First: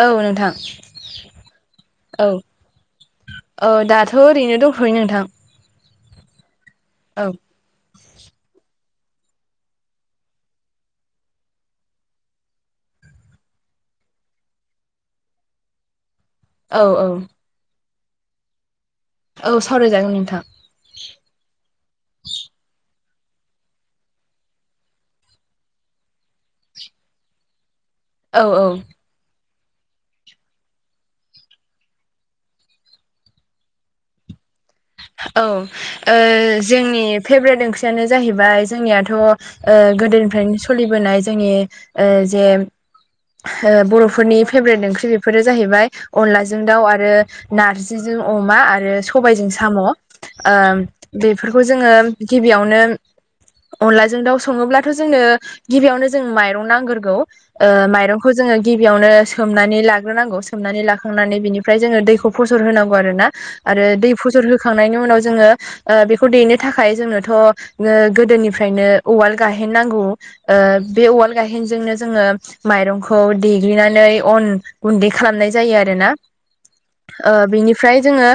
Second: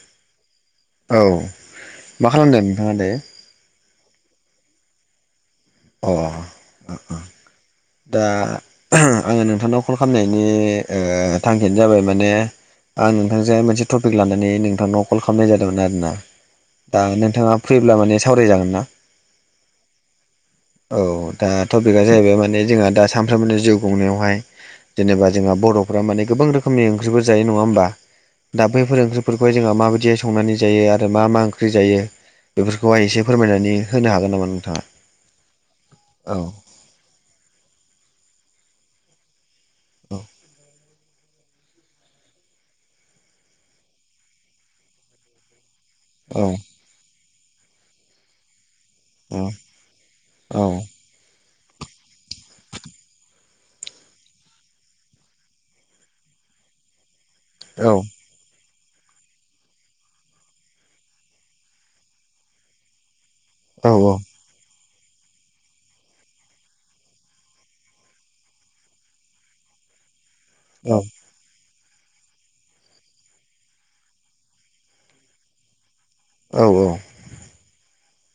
औ नोंथां औ औ मा खालामदो नोंथाङा दे । औ दाथ' ओरैनो दंथ'यो नोंथां । अ । औ दा आङो नोंथांनाव कल खालामनायनि थांखियानो जाबाय माने आं नोंथांजों मोनसे टपिक लानानै नोंथांनाव कल खालामनाय जादोंमोन आरो ना औ दा औ नोंथाङा फैब्ला माने सावरायजागोन ना औ सावरायजागोन नोंथां । औ दा टपिकआ जाहैबाय माने जोंहा दा सानफ्रोमबो जिउ खुंनायावहाय । जेनेबा जोंहा बर'फ्रा माने गोबां रोखोमनि ओंख्रिफोर जायो नङा होमबा औ औ दा बैफोर ओंख्रि । बेफोरखौ जोंहा माबायदि संनानै जायो आरो मा मा ओंख्रि जायो? बेफोरखौहाय एसे फोरमायनानै होनो हागोन नामा नोंथाङा औ औ जोंनि फेभ्रेट ओंख्रियानो जाहैबाय जोंनियाथ' औ गोदोनिफ्रायनो सोलिबोनाय जोंनि जे ओ ओ बर'फोरनि फेभ्रेट ओंख्रि बेफोरो जाहैबाय औ अनलाजों दाउ आरो नारजिजों अमा आरो सबायजों औ साम' औ बेफोरखौ जोङो गिबियावनो अनलाजों दाउ सङोब्लाथ' जोंनो गिबियावनो जों माइरं नांगोरगौ ओ औ खौ जोङो गिबियावनो सोमनानै लाग्रोनांगौ सोमनानै लाखांनानै बिनिफ्राय जोङो दैखौ फसर होनांगौ आरो ना मोजाङै औ आरो दै फसर होखांनायनि उनाव जोङो ओ बेखौ देनो थाखाय जोंनोथ' गोदोनिफ्रायनो उवाल गायेननांगौ ओ बे उवाल गायेनजोंनो जोङो माइरंखौ देग्लिनानै अन गुन्दै खालामनाय जायो आरोना औ औ ओ बिनिफ्राय जोङो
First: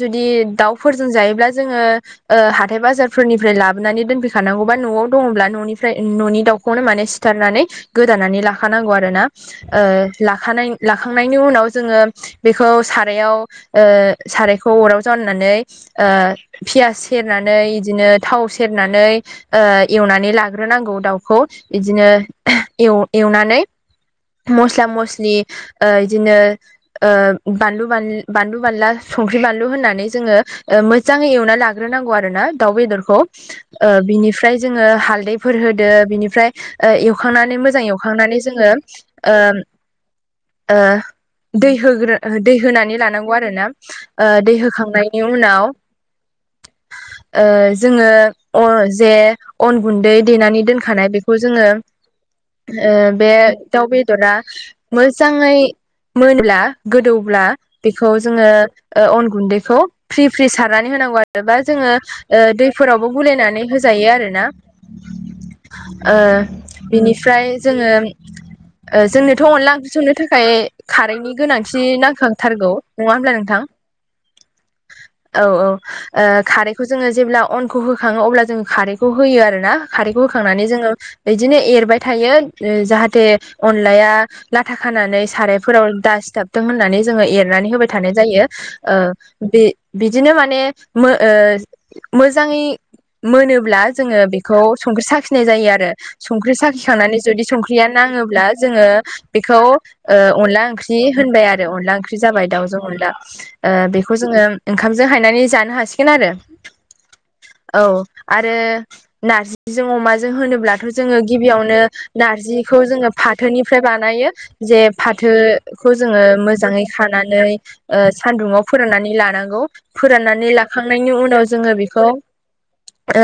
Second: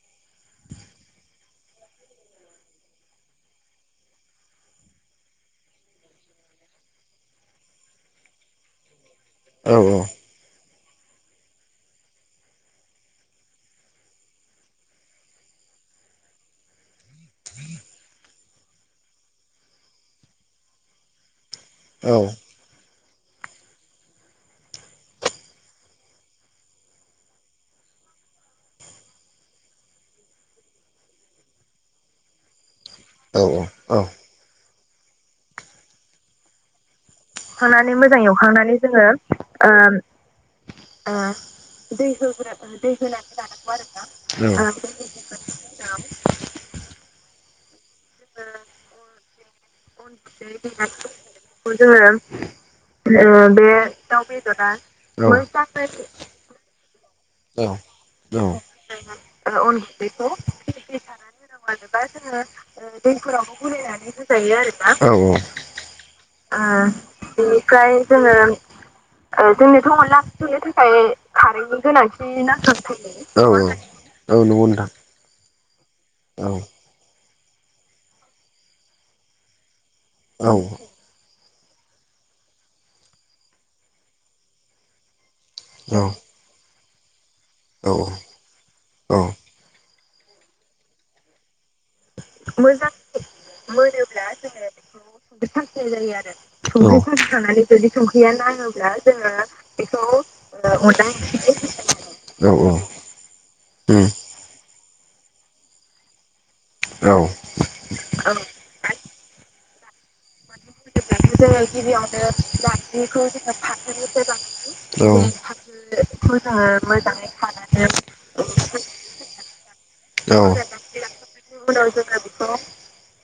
जुदि दाउफोरजों जायोब्ला जोङो ओ हाथाय बाजारफोरनिफ्राय लाबोनानै दोनफैखानांगौबा न'आव दङब्ला न'निफ्राय न'नि दाउ खौनो माने सिथारनानै गोदानानै लाखानांगौ आरो ना लाखानाय लाखांनायनि उनाव जोङो बेखौ सारायाव ओ सारायखौ अराव जान्नानै ओ पियास सेरनानै बिदिनो थाव सेरनानै एवनानै लाग्रोनांगौ दाउखौ बिदिनो [unintelligible] एव एवनानै मस्ला मस्लि ओ बिदिनो ओ बानलु बानलु बानला संख्रि बानलु होननानै जोङो ओ मोजाङै एवना लाग्रोनांगौ आरो ना दाउ बेदरखौ औ ओ बिनिफ्राय जोङो हालदैफोर होदो बिनिफ्राय ओ एवखांनानै मोजां एवखांनानै जोङो ओ ओ दै होग्रो दै होनानै लानांगौ आर ना ओ दै होखांनायनि उनाव [unintelligible] ओ जोङो अ जे अन गुन्दै देनानै दोनखानाय बेखौ जोङो [unintelligible] ओ बे दाउ बेदरा मोजाङै मोनला गोदौब्ला बेखौ जोङो अन गुन्दैखौ फ्रि फ्रि सारनानै होनांगौ आरो जेनेबा जोङो ओ दैफोरावबो गलायनानै होजायो आरो ना औ औ ओ बिनिफ्राय ओमफ्राय जोङो जोंनोथ' अनला ओंख्रि संनो थाखाय खारैनि गोनांथि ना औ औ औ नंगौ नोंथां औ औ ओ औ खारैखौ जोङो जेब्ला अनखौ होखाङो अब्ला जोङो खारैखौ होयो आरो ना खारैखौ औ होखांनानै जोङो बिदिनो एरबाय थायो जाहाथे अनलाया लाथा खानानै सारायफोराव दासटाब [unintelligible] मोननानै जोङो एरनानै होबाय औ थानाय जायो ओ औ बे बिदिनो माने मो ओ मोजाङै मोनोब्ला जोङो बेखौ संख्रि साखिनाय जायो आरो। संख्रि साखि खांनानै जुदि संख्रिया नाङोब्ला जोङो बेखौ ओ अनला ओंख्रि होनबाय आरो अनला ओंखि ख्रि जाबाय औ दाउजों अला। ओ उम बेखौ जों ङो ओंखामजों हायनानै जानो हासिगोन आरो औ औ आरो नारजिजों अमाजों होनोब्लाथ' जोङो गिबियावनो नारजिखौ जोङो फाथोनिफ्राय बानायो जे फाथो खौ जोङो मोजाङै खानानै ओ सानदुङाव फोराननानै लानांगौ फोराननानै लाखांनायनि उनाव जोङो बेखौ [unintelligible] ओ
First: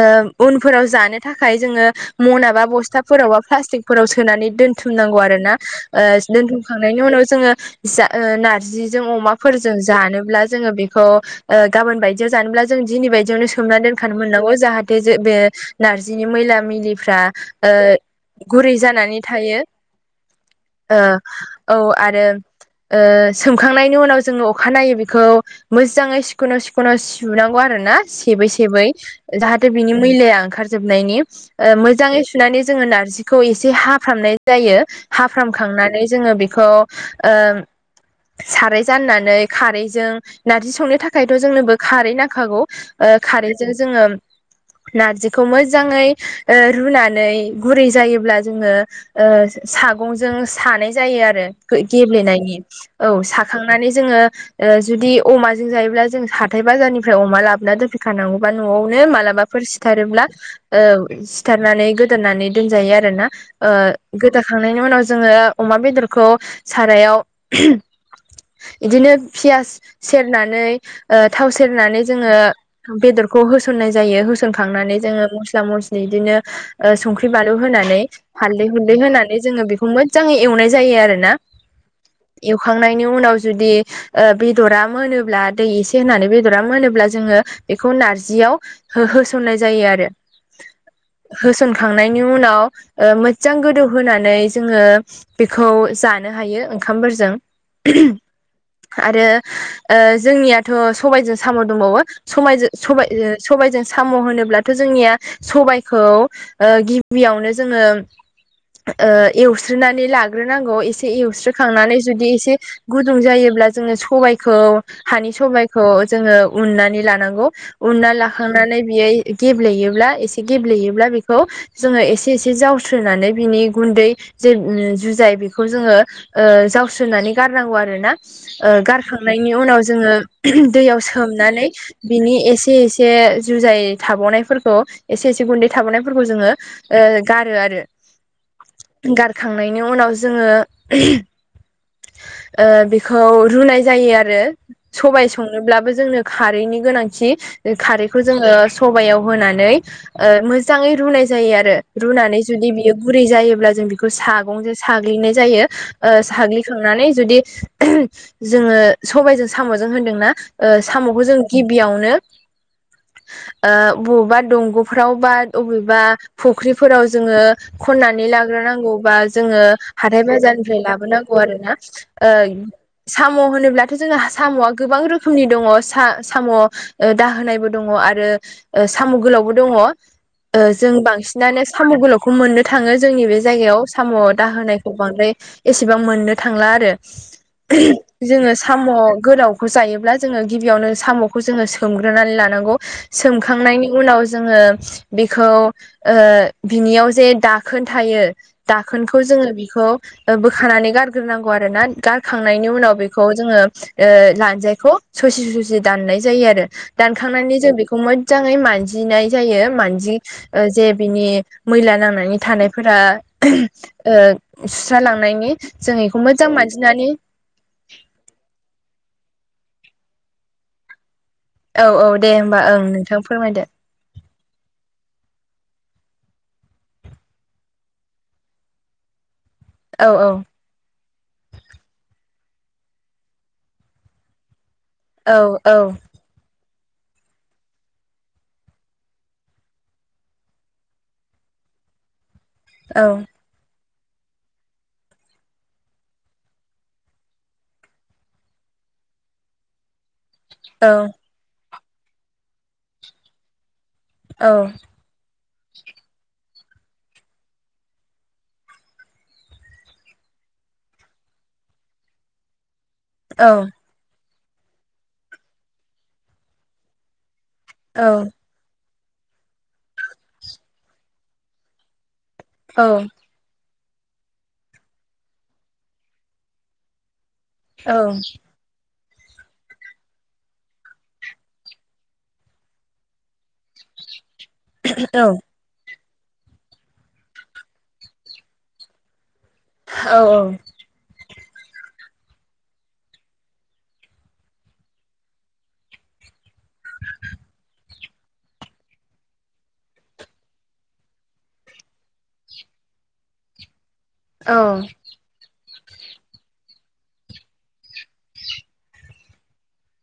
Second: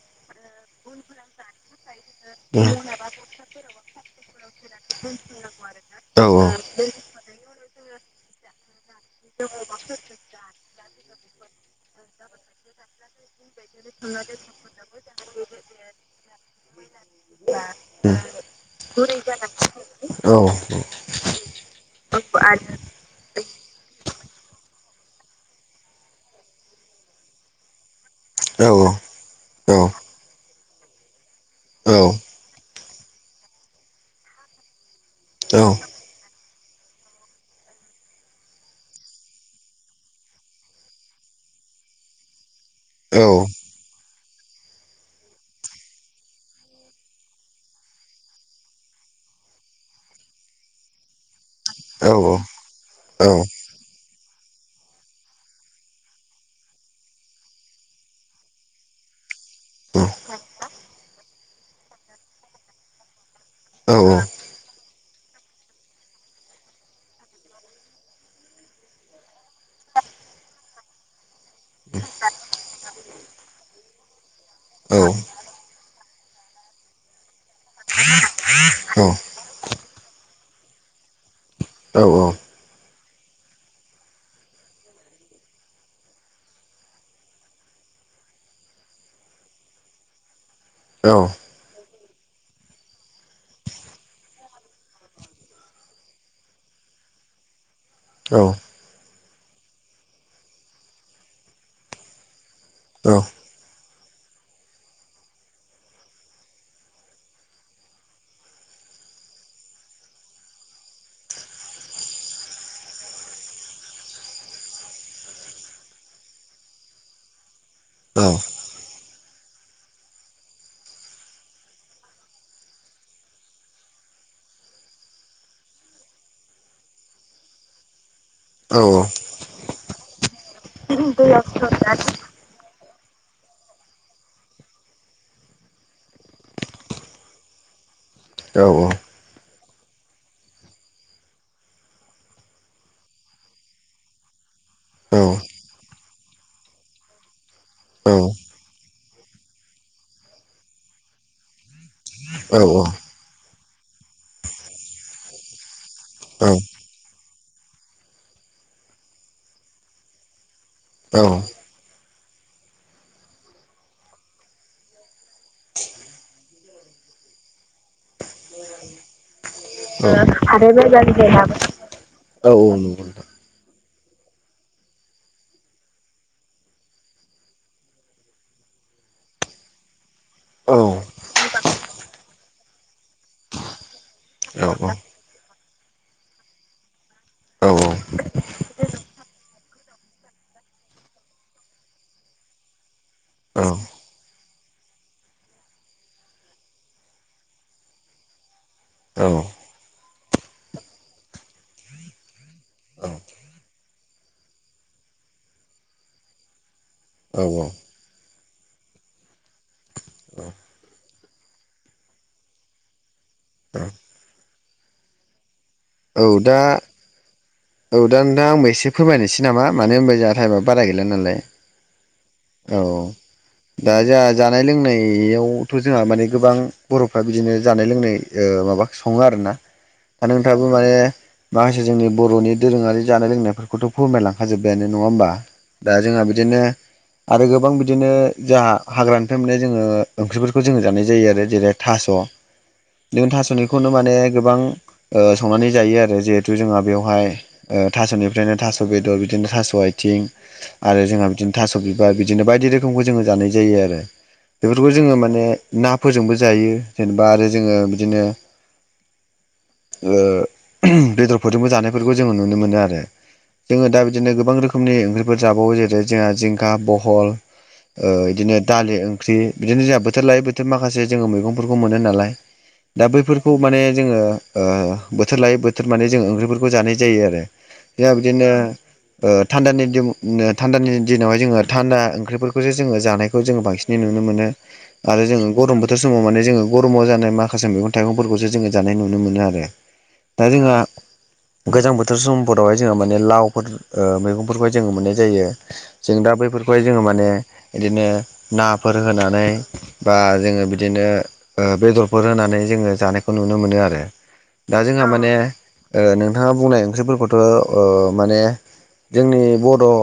उनफोराव जानो थाखाय जोङो मनाबा बस्था फोरावबा प्लास्टिकफोराव सोनानै दोनथुमनांगौ आरो ना ओ आरो दोनथुम होखांनायनि उनाव जोङो जा ओ नार्जिजों अमाफोरजों जानोब्ला जोङो बेखौ ओ गाबोन बायदियाव जानोब्ला जों दिनै बायदियावनो सोमना दोनखानो मोननांगौ जाहाथे जे बे नारजिनि मैला मैलिफ्रा ओ गुरै जानानै थायो। बेखौ औ ओ औ आरो ओ सोमखांनायनि उनाव जोङो अखानायनायै बेखौ मोजाङै सिखुनु सिखुनु सुनांगौ आरो ना सेबै औ सेबै जाहाथे बिनि मैलाया ओंखारजोबनायनि ओ मोजाङै सुनानै जोङो नारजिखौ एसे हाफ्रामनाय जायो। हाफ्रामखांनानै जोङो बेखौ ओ साराय जाननानै खारैजों नारजि संनो थाखायथ' जोंनोबो खारै नांखागौ। ओ खारैजों जोङो नारजिखौ मोजाङै ओ रुना नै गुरै जायोब्ला जोङो ओ सागंजों सानाय जायो आरो। गै गेब्लेनायनि औ साखांनानै जोङो ओ जुदि अमाजों जायोब्ला जों हाथाय बाजारनिफ्राय अमा लाबोना दोनफैखानांगौबा न'आवनो मालाबा फोर सिथारोब्ला ओ सिथारनानै गोदोननानै दोनजायो आरोना। ओ गोदाखांनायनि उनाव जोङो अमा बेदरखौ सारायाव बिदिनो पियास सेरनानै ओ थाव सेरनानै जोङो बेदरखौ होसननाय जायो। होसनखांनानै जोङो मस्ला मस बिदिनो ओ संख्रि बानलु होनानै हालदै हुलदै औ औ होनानै जोङो बेखौ मोजाङै एवनाय जायो आरो ना। औ औ। एवखांनायनि उनाव जुदि ओ बेदरा मोनोब्ला दै एसे होनानै बेदरा मोनोब्ला जोङो बेखौ नारजियाव हो होसननाय जायो आरो। औ। होसनखांनायनि उनाव ओ मोजां गोदौहोनानै जोङो बेखौ जानो हायो ओंखामफोरजों। औ। आरो ओ जोंनियाथ' सबायजों साम' दंबावो। सबायजों सबाय सबायजों साम' होनोब्लाथ' जोंनिया सबायखौ ओ गिबियावनो जोङो ओ एवस्रोनानै लाग्रोनांगौ एसे एवस्रोखांनानै जुदि एसे गुदुं जायोब्ला जोङो सबायखौ हानि सबायखौ जोङो उन्नानै लानांगौ। उनना लाखांनानै बेयो गेब्लेयोब्ला एसे गेब्लेयोब्ला बे खौ जोङो एसे एसे जावस्रोनानै बिनि गुन्दै जे ओम जुजाय बेखौ जोङो ओ जावस्रोनानै गारनांगौ आरो ना। ओ गारखांनायनि उनाव जोङो दैयाव सोमनानै बिनि एसे एसे एसे जुजाय थाबावनायफोरखौ एसे एसे गुन्दै थाबावनाय फोरखौ जोङो गारो आरो। औ औ। गारखांनायनि उनाव जोङो ओ बेखौ रुनाय जायो आरो। सबाय संनोब्लाबो जोंनो खारैनि गोनांथि। खारैखौ जोङो सबायाव होनानै ओ मोजाङै रुनाय जायो आरो। रुनानै जुदि बियो गुरै जायोब्ला जों बेखौ सागंजों साग्लिनाय जायो। ओ साग्लिखांनानै जुदि जोङो सबायजों साम'जों होनदोंना? ओ साम'खौ जों गिबियावनो ओ बबेबा दंग'फ्राव बा अबेबा फुख्रिफोराव जोङो खननानै लाग्रोनांगौ बा जोङो हाथाय बाजारनिफ्राय लाबोनांगौ आरो ना ओ सा औ नंगौ नोंथां साम' होनोब्लाथ' जोंहा साम'आ गोबां रोखोमनि दङ सा-साम' ओ दाहोनायबो दङ आरो ओ साम' गोलावबो दङ। ओ औ जों बांसिनानो साम' गोलावखौ मोननो थाङो जोंनि बे जायगायाव साम' औ दााहोनायखौ बांद्राय एसेबां मोननो थांला आरो। जोङो साम' गोलावखौ जायोब्ला जोङो गिबियावनो साम'खौ जोङो सोमग्रोनानै लानांगौ। सोमखांनायनि उनाव जोङो बेखौ ओ बिनियाव जे दाखोन थायो दाखोनखौ जोङो बेखौ बोखानानै गारग्रोनांगौ आरोना, गारखांनायनि उनाव बेखौ जोङो ओ लानजायखौ ससे ससे दाननाय जायो आरो। औ दानखांनानै जों बेखौ मोजाङै मानजिनाय जायो। मानजि जे बिनि मैला नांनानै थानायफोरा ओ सुस्रा लांनायनि जों बेखौ औ मोजां दा मानजिनानै। औ दा नोंथां आंबो एसे फोरमायनोसै नामा, मानो होनबा जोंहा टाइमआ बारा गैला नालाय। औ औ दे होमबा औ ओं नोंथां फोरमायदो। दा जोंहा जानाय लोंनायावथ' जोंहा माने गोबां बर'फ्रा बिदिनो जानाय लोंनाय ओ माबा सङो आरोना। औ दा औ नोंथाङाबो माने माखासे जोंनि बर'नि दोरोङारि जानाय लोंनायफोरखौथ' फोरमायलांखा जोब्बायानो नङा होमबा? औ दा जोंहा बिदिनो आरो गोबां बिदिनो जाहा हाग्रानिफ्राय मोननाय जोङो ओंख्रिफोरखौ जोङो जानाय जायो आरो जेरै थास' औ जों थास'निखौनो माने गोबां ओ संनानै जायो आरो, जिहेथु जोंहा बेवहाय ओ थास'निफ्रायनो थास' बेदर बिदिनो थास' आथिं औ आरो जोंहा बिदिनो थास' बिबार बिदिनो बायदि रोखोमखौ जोङो जानाय जायो आरो औ बेफोरखौ जोङो माने ना फोरजोंबो जायो जेनेबा आरो जोङो बिदिनो ओ बेदरफोरजोंबो जानायफोरखौ जोङो नुनो मोनो आरो। औ। जोङो दा बिदिनो गोबां रोखोमनि ओंख्रिफोर जाबावो जेरै जोंहा जिंखा, बहल ओ औ बिदिनो दालि ओंख्रि, बिदिनो जोंहा बोथोर लायै बोथोर माखासे जोङो मैगंफोरखौ मोनो नालाय। औ दा बैफोरखौ माने जोङो ओ बोथोर लायै बोथोर माने जों ओंख्रिफोरखौ जानाय जायो आरो। औ दा बिदिनो ओ थान्दानि दिन थान्दानि दिनावहाय जोङो थान्दा ओंख्रिफोरखौसो जोङो जानायखौ जोङो बांसिन नुनो मोनो। औ आरो जोङो गरम बो थोरब समाव माने जोङो गरमाव जानाय माखासे मैगं थाइगंफोरखौसो जोङो जानाय नुनो मोनो आरो। औ औ। दा जोंहा गोजां बोथोर समफोरावहाय जोङो माने लावफोर ओ मैगंफोरखौहाय जों मोननाय जायो। जों दा बैफोरखौहाय जोङो माने बिदिनो नाफोर होनानै बा जोङो बिदिनो बेदरफोर होनानै जोङो जानायखौ नुनो मोनो आरो। दा जोंहा माने नोंथाङा बुंनाय ओंख्रिफोरखौथ' माने जोंनि बर' ओ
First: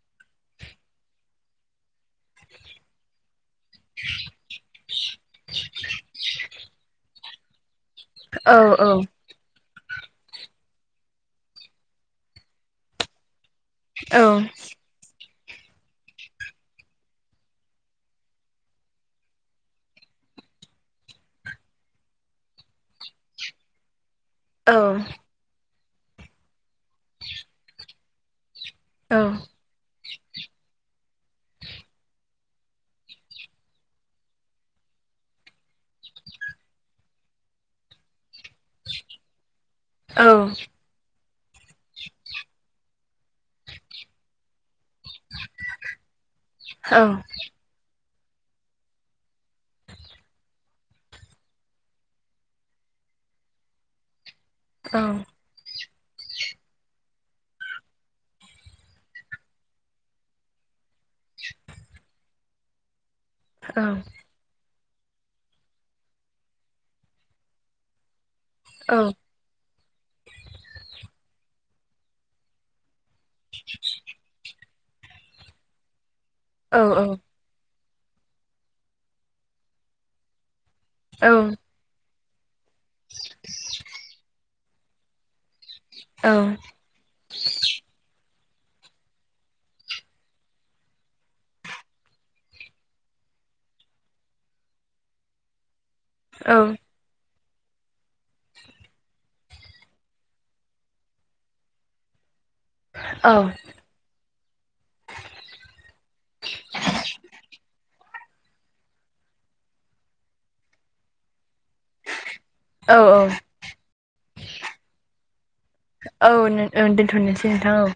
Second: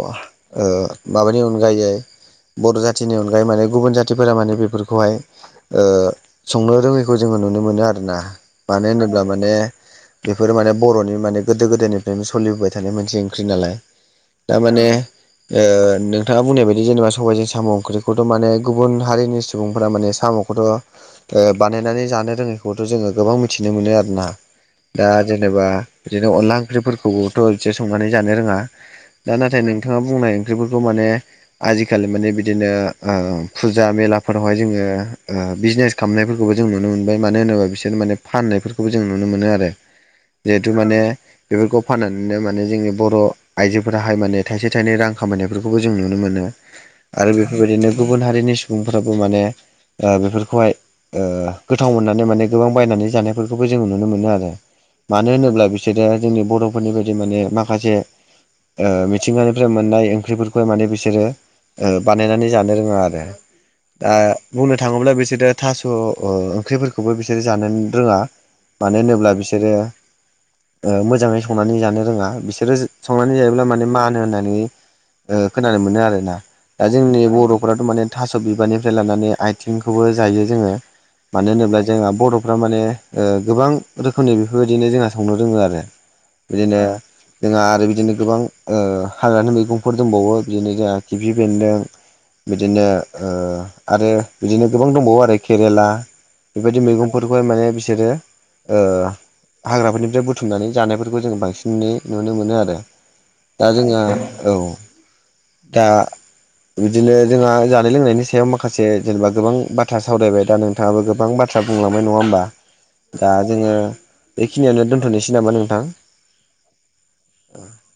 माबानि अनगायै बर' जाथिनि अनगायै माने गुबुन जाथिफोरा माने बेफोरखौहाय संनो रोङैखौ जोङो नुनो मोनो। आरो आरोना मानो होनोब्ला माने बेफोर माने बर'नि माने गोदो गोदायनिफ्रायनो सोलिबोबाय थानाय मोनसे ओंख्रि नालाय दा माने ओ नोंथाङा बुंनाय बायदि जेनेबा सबायजों साम' ओंख्रिखौथ' माने गुबुन हारिनि सुबुंफोरा माने साम' खौथ' ओ बानायनानै जानो रोङैखौथ' जोङो गोबां मिथिनो मोनो आरोना। दा जेनेबा बिदिनो अनला ओंख्रिफोरखौबोथ' बिसोर संनानै जानो रोङा। दा नाथाय नोंथाङा बुंनाय ओंख्रिफोरखौ माने आजिखालि माने बिदिनो ओ फुजा मेलाफोरावहाय जोङो ओ बिजनेस खामनायफोरखौबो जों नुनो मोनबाय ।मानो होनोबा बिसोर माने फाननायफोरखौबो जों नुनो मोनो आरो औ जिहेथु माने बेफोरखौ फाननानैनो माने जोंनि बर' आइजोफोराहाय माने थाइसे थाइनै रां खामायनायफोरखौबो जों नुनो मोनो औ औ आरो बे बेबायदिनो गुबुन हारिनि सुबुंफ्राबो माने बेफोरखौहाय गोथाव मोननानै माने गोबां बायनानै जानायफोरखौबो जोंङो नुनो मोनो आरो। औ औ मानो होनोब्ला बिसोरो जोंनि बर'फोरनि बायदि माने माखासे मिथिंगानिफ्राय मोननाय ओंख्रिफोरखौ माने बिसोरो बानायनानै जानो रोङा आरो दा बुंनो थाङोब्ला बिसोरो थास' ओंख्रिफोरखौबो बिसोरो जानो रोङा मानो होनोब्ला बिसोरो मोजाङै संनानै जानो रोङा बिसोरो संनानै जायोब्ला माने मानो होननानै खोनानो मोनो आर ना दा जोंनि बर'फोराथ' माने थास' बिबारनिफ्राय लानानै आथिंखौबो जायो जोङो मानो होनोब्ला जों बर' फोरा माने गोबां रोखोमनि बेफोरबायदिनो जोंहा संनो रोङो आरो बिदिनो जोंहा आरो बिदिनो गोबां हाग्रानि मैगंफोर दंबावो बिदिनो जोंहा खिफि बेन्दों, बिदिनो आरो बिदिनो गोबां दंबावो आरो केरेला, बेबायदि मैगंफोरखौहाय माने बिसोरो हाग्राफोरनि फ्राय बुथुमनानै जानायफोरखौ जोंङो बांसिनै नुनो मोनो आरो औ दा जोंहा औ दा बिदिनो जोंहा जानाय लोंनायनि सायाव माखासे जेनेबा गोबां बाथ्रा सावरायबाय दा नों नोंथाङाबो गोबां बाथ्रा बुंलांबाय नङा होमबा दा जोङो बेखिनियानो दोनथ'नोसै नामा नोंथां? औ औ दोन्थ'नोसै नोंथां औ